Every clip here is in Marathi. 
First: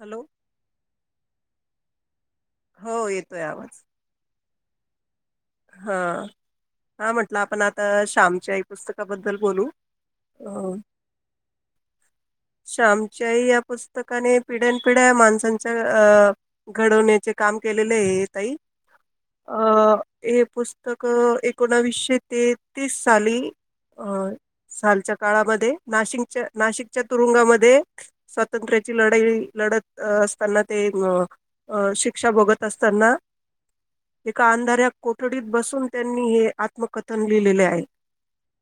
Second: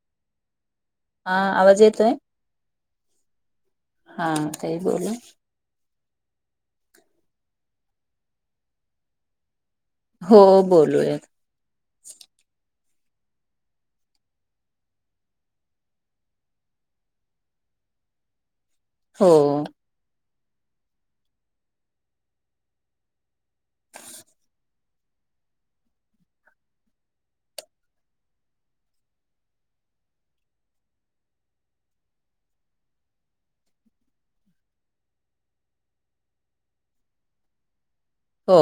हॅलो. हा आवाज येतोय? हो येतोय आवाज. ताई बोला. हा, हा म्हटलं आपण आता, श्यामच्याई पुस्तकाबद्दल बोलू. हो अ बोलूया. शमच्याही या पुस्तकाने पिढ्यानपिढ्या माणसांच्या अ घडवण्याचे काम के केलेले आहे ताई हो अ. हे पुस्तक एकोणविसशे ते तीस साली अं. सालच्या काळामध्ये नाशिकच्या-नाशिकच्या तुरुंगामध्ये स्वातंत्र्याची लढाई लढत असताना ते शिक्षा भोगत असताना. एका अंधाऱ्या कोठडीत बसून त्यांनी हे आत्मकथन लिहिलेले आहे. हो.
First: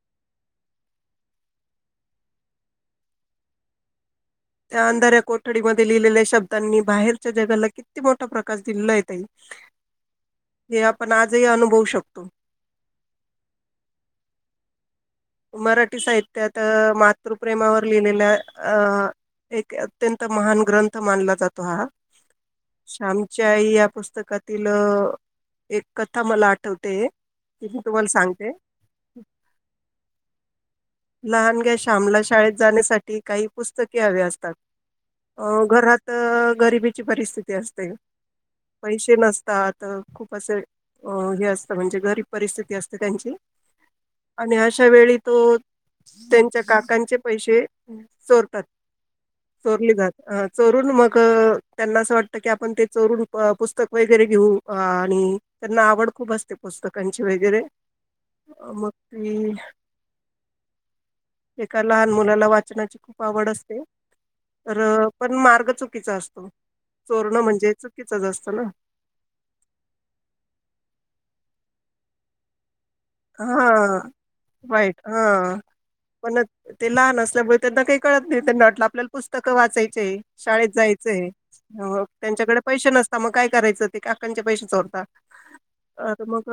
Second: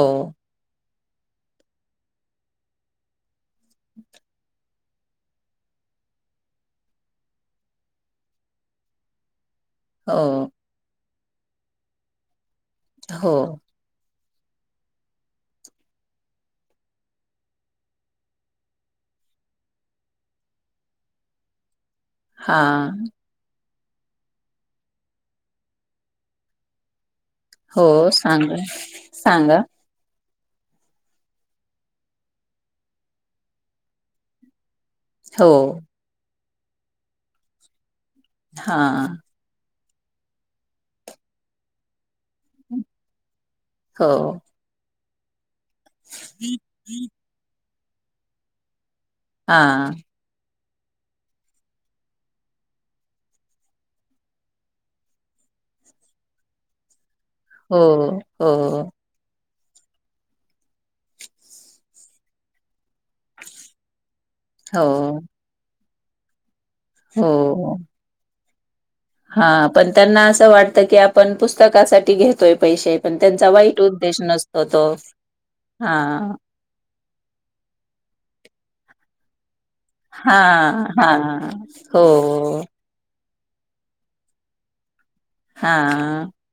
त्या अंधाऱ्या कोठडीमध्ये लिहिलेल्या शब्दांनी बाहेरच्या जगाला किती मोठा प्रकाश दिलाला ताई. हो. पण आजही अनुभवू शकतो. हो. मराठी साहित्यात मातृप्रेमावर लिहिलेल्या अं. एक अत्यंत महान ग्रंथ मानला जातो हा, हा श्यामची आई. पुस्तकातील एक कथा मला आठवते. ती मी हो तुम्हाला सांगते. सांगा सांगा लहानग्या श्यामला शाळेत जाण्यासाठी काही पुस्तके हवे असतात. हो अ घरात गरिबीची परिस्थिती असते, हा पैसे नसतात. तर खूप असं अ हे असतं, म्हणजे गरीब परिस्थिती असते त्यांची. हो आणि अशा वेळी तो, त्यांच्या काकांचे पैसे. चोरतात हा चोरली जात. चोरून मग त्यांना असं वाटतं, की आपण ते चोरून पुस्तक वगैरे घेऊ आणि त्यांना आवड खूप असते पुस्तकांची वगैरे, हो हो मग ती एका लहान मुलाला वाचनाची खूप आवड असते, तर हो पण मार्ग चुक चुकीचा असतो, चोरण म्हणजे हो चुकीच जास्त ना. हा पण त्यांना असं वाटत की, आपण पुस्तकासाठी घेतोय पैसे. पण हा त्यांचा वाईट उद्देश नसतो तो वाईट हा. हा पण ते लहान असल्यामुळे त्यांना काही कळत नाही, त्यांना वाटलं आपल्याला पुस्तक वाचायचय हा शाळेत हा जायचंय हो त्यांच्याकडे पैसे नसत मग काय करायचं ते, काकांच्या पैशा चोरतात हा अ मग.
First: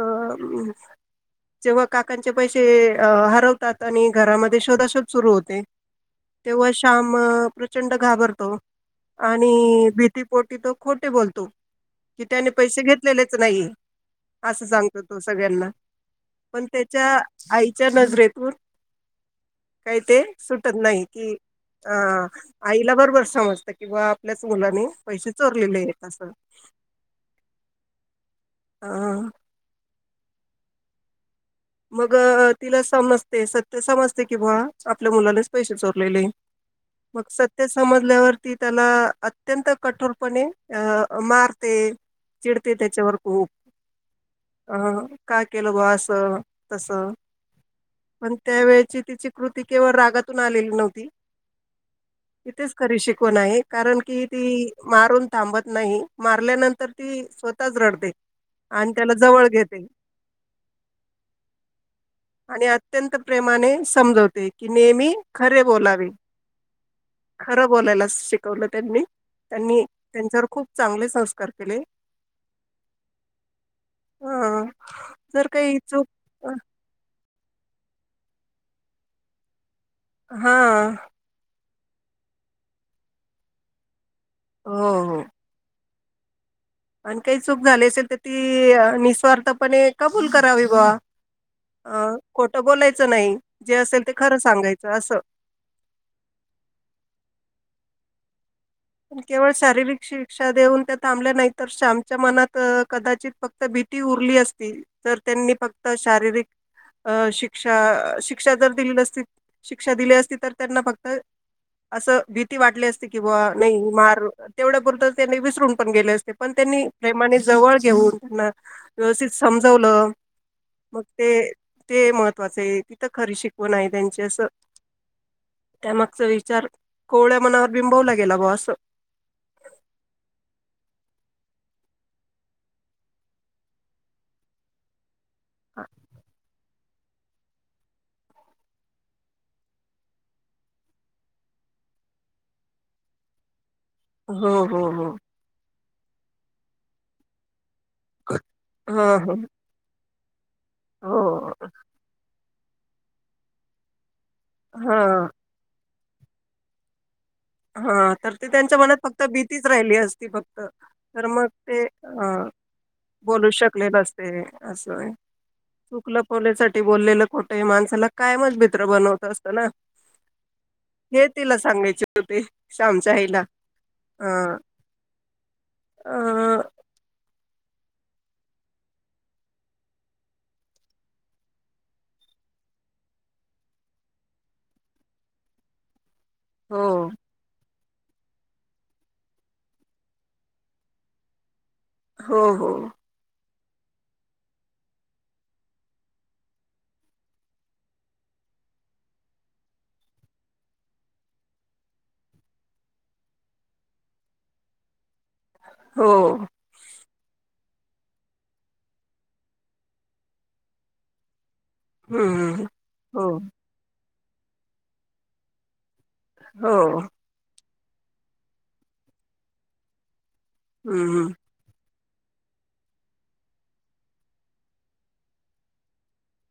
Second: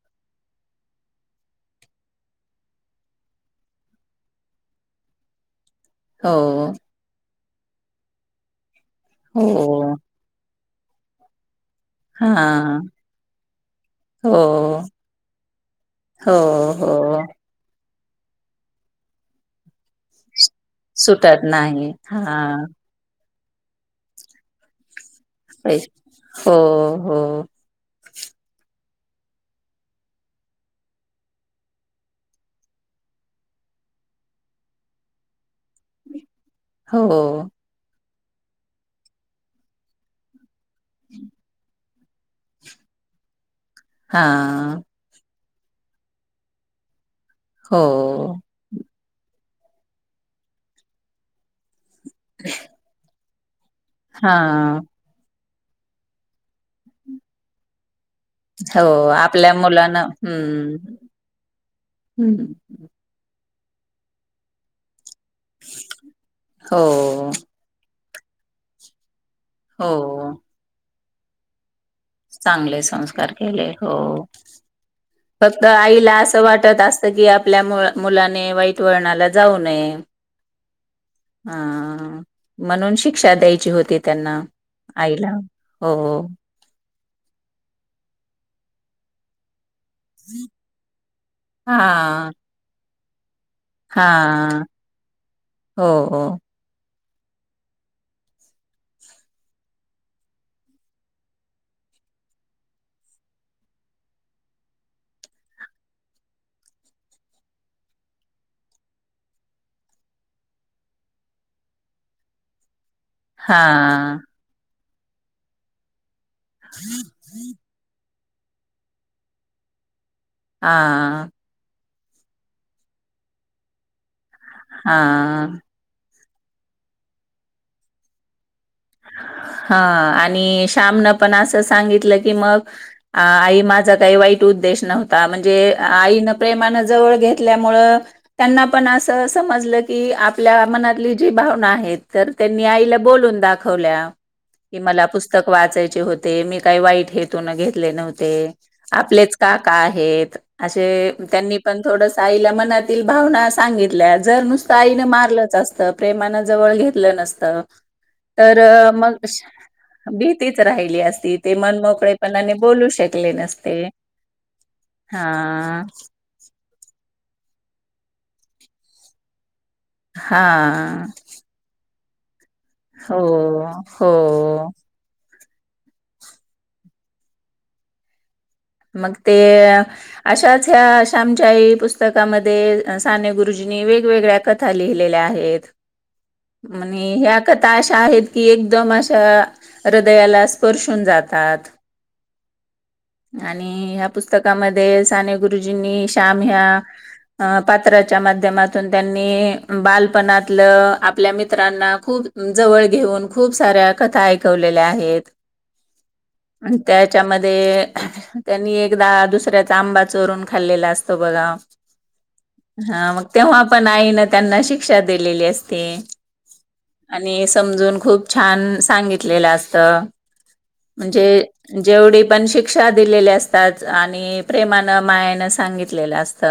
जेव्हा काकांचे पैसे हरवतात, आणि घरामध्ये शोधाशोध सुरू होते. तेव्हा हो श्याम प्रचंड घाबरतो, आणि हो भीती पोटी तो. खोटे बोलतो. कि त्याने हा पैसे घेतलेलेच नाही, असं हो सांगतो तो सगळ्यांना. हो पण त्याच्या हो. आईच्या नजरेतून काय ते. सुटत नाही, कि सुटत अ नाही. हां. आईला बरोबर समजत कि बुवा आपल्याच मुलाने पैसे पै चोरलेले आहेत अस. हो हो हा. मग तिला समजते, सत्य समजते, कि बुवा आपल्या मुलानेच पैसे चोरलेले. मग हो. सत्य समजल्यावरती त्याला अत्यंत कठोरपणे अ मारते, चिडते, तेच्यावर खूप. हा. अ का केलं बुवा अस तस हो. पण त्या वेळेची तिची कृती केवळ रागातून आलेली नव्हती, तिथेच खरी शिकवण आहे. कारण की ती हां. मारून थांबत नाही, मारल्यानंतर ती स्वतःच रडते. हो आणि त्याला जवळ आपल्या घेते मुलाना हम्म. आणि अत्यंत प्रेमाने समजवते की नेहमी खरे बोलावे हो खरं बोलायला शिकवलं त्यांनी त्यांनी हो. त्यांच्यावर खूप चांगले संस्कार केले. चांगले संस्कार केले हो अ जर फक्त काही चूक आईला असं वाटत असतं. की आपल्या मुलाने वाईट वळणाला जाऊ नये. हा ह म्हणून शिक्षा द्यायची होती त्यांना हो हो आईला हो हो आणि काही चूक झाली असेल तर ती निस्वार्थपणे कबूल करावी बा अ हां. खोटं बोलायचं नाही. जे असेल ते खरं हां. सांगायचं असं. हो. केवळ शारीरिक शिक्षा देऊन त्या थांबल्या नाही तर शामच्या मनात कदाचित फक्त भि अतर त्यांनी फक्त शारीरिक शिक्षा शिक्षा जर दिली नसती शिक्षा दि शिक्षा दिली असती तर त्यांना फक्त असं भीती वाटली असते की ब नाही हां. मार तेवढ्या पुरत त्यांनी विसरून पण गेले असते पण त्यांनी प्रेमाने जवळ घेऊन त्यांना व्यवस्थित समजवलं. हा मग ते ते महत्वाचं आहे तिथं खरी शिकवून आहे त्यांची. हा तो विचार कोवळ्या मनावर बिंबवला गेला बुवा असं. हा आणि श्यामन पण असं सांगितलं की मग आई माझा काही वाईट उ प्रश्न होता म्हणजे आईन प्रेमान जवळ घेतल्यामुळ त्यांना पण अस समजलं की आपल्या मनातली जी भावना आहे. त्कयांनी आईला बून दा हो हो मला हो की पुस्तक वाचायचे होते मी काही वाईट हेतून घेत. म्हटले नव्हते हा हा आपलेच काकाकअस त्यां हो पण थड भावना सांगितल्या जर नुसतं आईन हां, मारलंच असतं, प्रेमानं जवळ घेतलं नसत. हा तर ते त्यांच्या मनात फक्त भीतीच राहिली असती फक्त भीतीच राहिली तर असती मग ते मनमोकळेपणाने बोलू शकले बोल. करु नसते. शकले नसते अस होय हा चुकलपण साठी बोललेलं कुठं माणसाला कायमच मित्र बनवत असत ना. हा. होवटे [unintelligible] श्यामच्या हो आईला हो आ मग ते अशाच ह्या श्यामच्या आई पुस्तकामध्ये साने गुरुजी मी वेगवेगळ्या कथा लिहलेल्या आहेत हो, आणि ह्या कथामध्ये आता अशा आहेत की एकदम अशा हृदयाला स्पर्शून जातात. हो हो. आणि ह्या पुस्तकामध्ये साने गुरुजींनी श्याम ह्या अ पात्राच्या माध्यमातून त्यांनी बालपणातलं आपल्या मित्रांना खूप जवळ घेऊन खूप साऱ्या कथा ऐकवलेल्या आहेत. हो. आणि त्याच्यामध्ये त्यांनी एकदा दुसऱ्याचा आंबा चोरून खाल्लेला असतो बघा हं, हं. हा मग हो, तेव्हा पण आईन त्यांना शिक्षा दिलेली असते. हो. आणि समजून खूप छान सांगितलेल असत हं, म्हणजे हं. जेवढे पण शिक शिक्षा दिलेली असतात, आणि प्रेमान मायान सांगितलेलं असत.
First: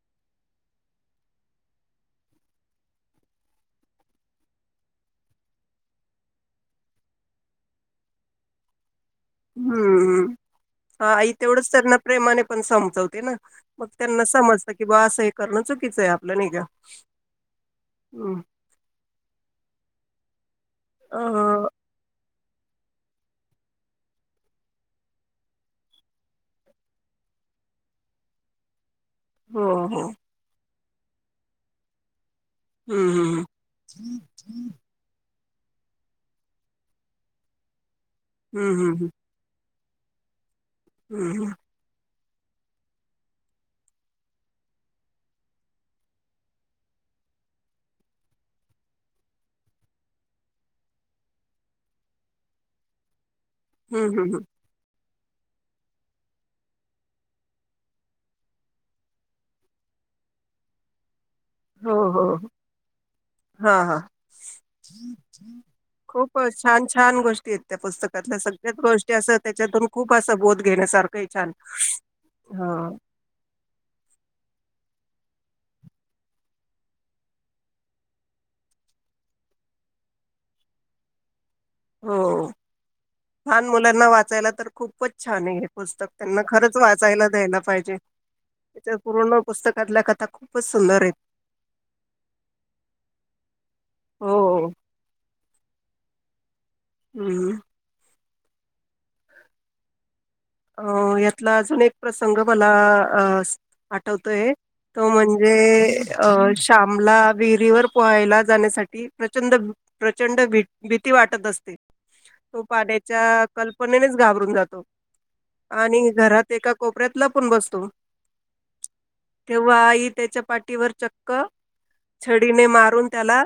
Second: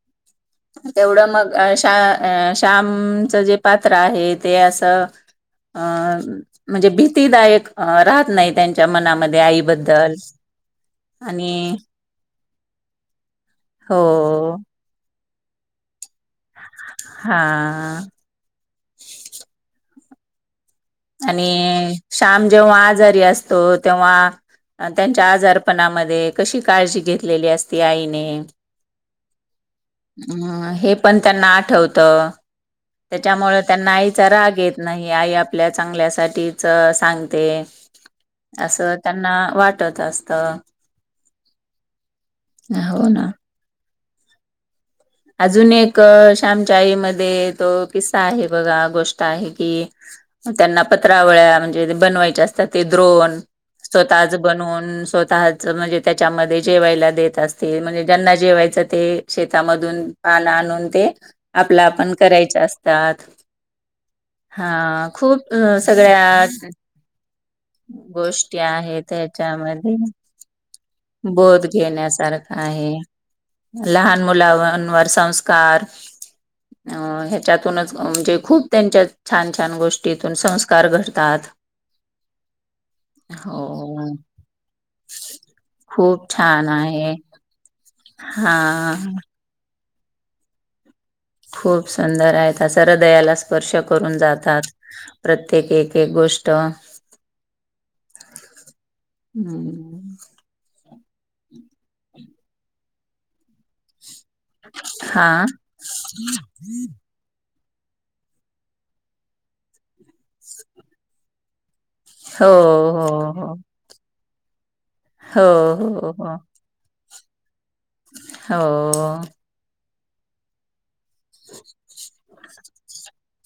ह [unintelligible] तेवढं मग अ, शा अ श्यामचं जे पात्र आहे ते असं अ म्हणजे भीतीदायक राहत नाही त्यांच्या मनामध्ये आईबद्दल हम्म. आई तेवढंच आणि त्यांना प्रेमाने पण समजवते ना. मग हो त्यांना समजत, की बा असं हे करणं चुकीचं आहे आपलं नाहीका. हा अ आणि श्याम जेव्हा आजारी असतो तेव्हा अ त्यांच्या आजारपणामध्ये कशी काळजी घेतलेली असती आईने. हो हो अम. हे पण त्यांना आठवतं. हम्म त्याच्यामुळे त्यांना आईचा राग येत नाही. आई आप आपल्या चांगल्यासाठीच अ सांगते, असं त्यांना वाट टत असतं. हम्म हम्म. हो ना. अजून एक अ श्यामच्या आई मध्ये तो किस्सा आहे बघा, गोष्ट आहे की म त्यांना पत्रावळ्या म्हणजे बनवायच्या असतात ते द्रोन स्वतःच हम्म बनवुन स्व तःच म्हणजे त्याच्यामध्ये जेवायला देत असती, म्हणजे ज्यांना जेवायचं ते शेतामध् धुन पान आणून ते आपलं हो आपण हो करायचे असतात. हां हां हा खूप खूप सगळ्या छान छान गोष्टी आहेत त्या पुस्तकातल्या गोष्टी सगळ्याच आहेत गोष्टी ते असं त्याच्यातून खूप असं बोध घेण्यासार बोध घेण्यासारखा आहे, लहान मुलाव‌ लांवर संस्कार अ ह्याच्यातूनच म्हणजे खूप त्यांच्यात छान छान गोष्टीतून संस्कार घडतात. हो, लहान मुलांना हो वाचायला तर खूपच छान आहे हे पु स्तक खूप त्यांना छान खरंच आहे. वाचायला द्यायला पाहिजे. हा. त्याच्या पूर्ण पुस्तकातल्या कथा खूपच सुंदर आहेत. खूप सुंदर आहे असं हृदयाला स्पर्श करून हो जातात, प्रत तेक एक एक गोष्ट हम्म. हम्म. अ यातला अजून एक प्रसंग मला अ स वा टवतोय, तो हा म्हणजे अ श्यामला विहिरीवर पोहायला जाण्यासाठी प्रचंड प्रचंड भी भीती वाटत असते. हो तो पाण्याच्या हो कल्पनेनेच घाबरून जातो. हो आणि हो हो घरात एका कोपऱ्यात लपून बसतो. हो. तेव्हा आई त्याच्या पाठीवर चक्क छडीने मारून त्याला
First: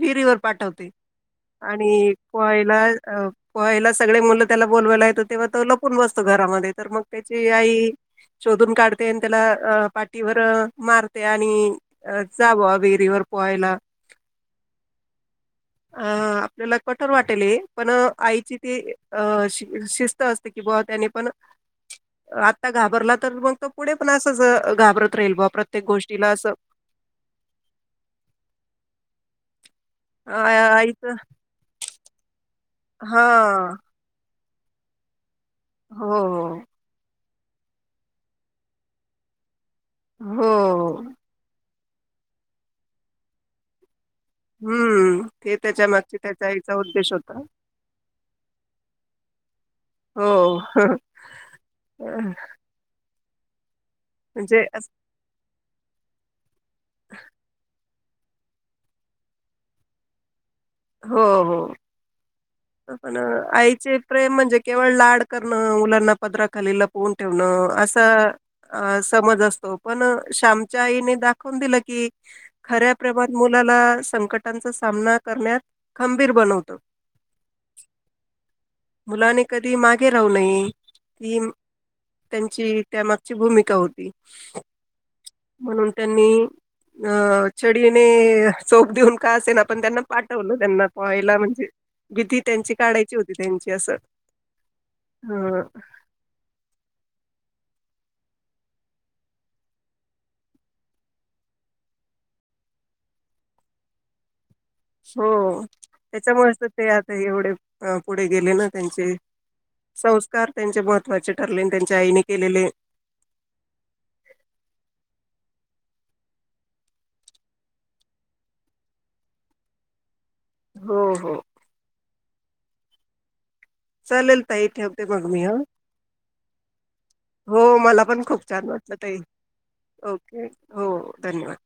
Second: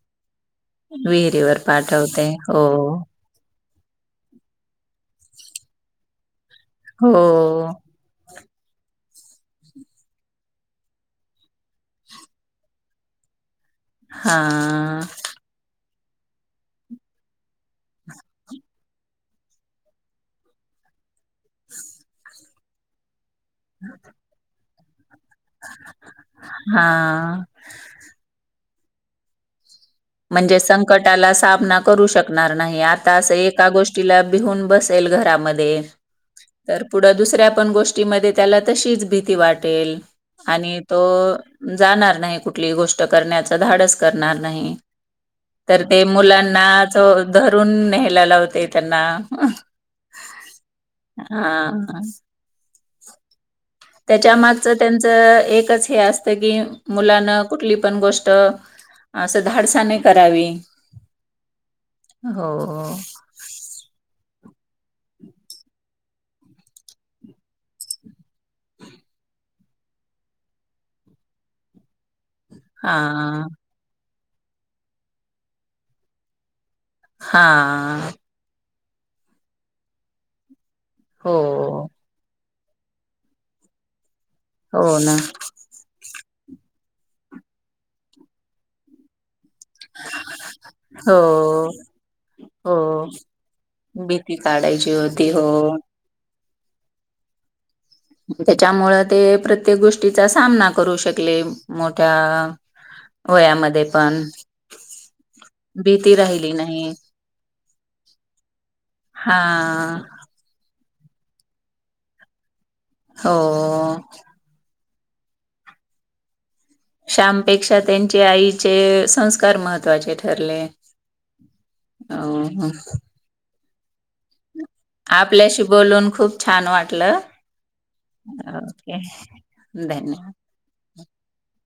विहिरीवर पाठवते, विहिरीवर आणि पाठवते. हो, पोहायला अ पोहायला सगळे मुलं त्याला बोलवायला येतो, तेव्हा तो लपून बसतो घरामध्ये तर मग हो. त्याची आई शोधून काढते अन त्याला अ पाठीवर मारते आणि जावा विहिरीवर पो पोयला. हा. अ आपल्याला कठोर वाटेल हे, पण अ आईची ती अ शि शिस्त अस ती की बवा त्यानी पण, आता घाबरला तर मग तो पुढे पण असच घाबर त राहील बा प्रत्येक गोष्टीला अस हां. म्हणजे संकटाला सामना करू शकणार नाही आता हा असं एका गोष्टीला भिऊन बसेल घरामध्ये, हो तर पुढं दुसऱ्या पण गोष्टीमध्ये त्याला तशीच भीती वाटेल हो आणि तो हो जाणार नाही कुठली गोष्ट करण्याचं धाडस करणार नाही. हम्म तर त्याच्या ते मागची त्याच्या आईचा मुलांनाच उद्देश होता. धरून न्ह्यायला लावते त्यांना. हो. हा. म्हणजे त्याच्या मागचं असं त्यांचं एकच हे असतं की मुलानं कुठली पण गोष ट असं धाडसाने करावी. हो हो, हो हो. पण आईचे प्रेम म्हणजे केवळ लाड करणं, मुलांना पदराखाली लपवून ठेवणं, असा समज अस तो पण अ श्यामच्या आईने दाखवून दिलं की खऱ्या प्रेमात हां मुलाला संकटांचा सामना करण्यात खंबीर बनवतं. हा. मुलानी कधी मागे राहू नये. हो. ही त्यांची त्यामागची भूमिका होती, हो ना म्हणून त्यांनी अ छडीने चोप देऊन का असेना पण त्यांना पाठ टवलं हो पोहायला म्हणजे. भीती त्यांची हो काढायची होती त्यांची असं भीती काढायची होती हो. ह. त्याच्यामुळं ते प्रत्येक गोष्टीचा सामना करू शकले, मोठ्या वयामध्ये पण. हो, भीती राहिली त्याच्यामुळेच तर ते नाही आता एवढे अ पुढे गेले ना त्यांचे हां संस्कार त्यांचे महत्त्वाचे ठरले अन् त्यांच्या आईने केलेले हो. श्यामपेक्षा त्यांचे आईचे संस्कार महत्वाचेत. हो हो. हो. चालेल. ताई ठेवते मग मी ह आपल्याशी बोलून खूप छान वाटलं. हो मला पण खूप छान वाटलं ओके ताई, धन्यवाद. ओके हो धन्यवाद.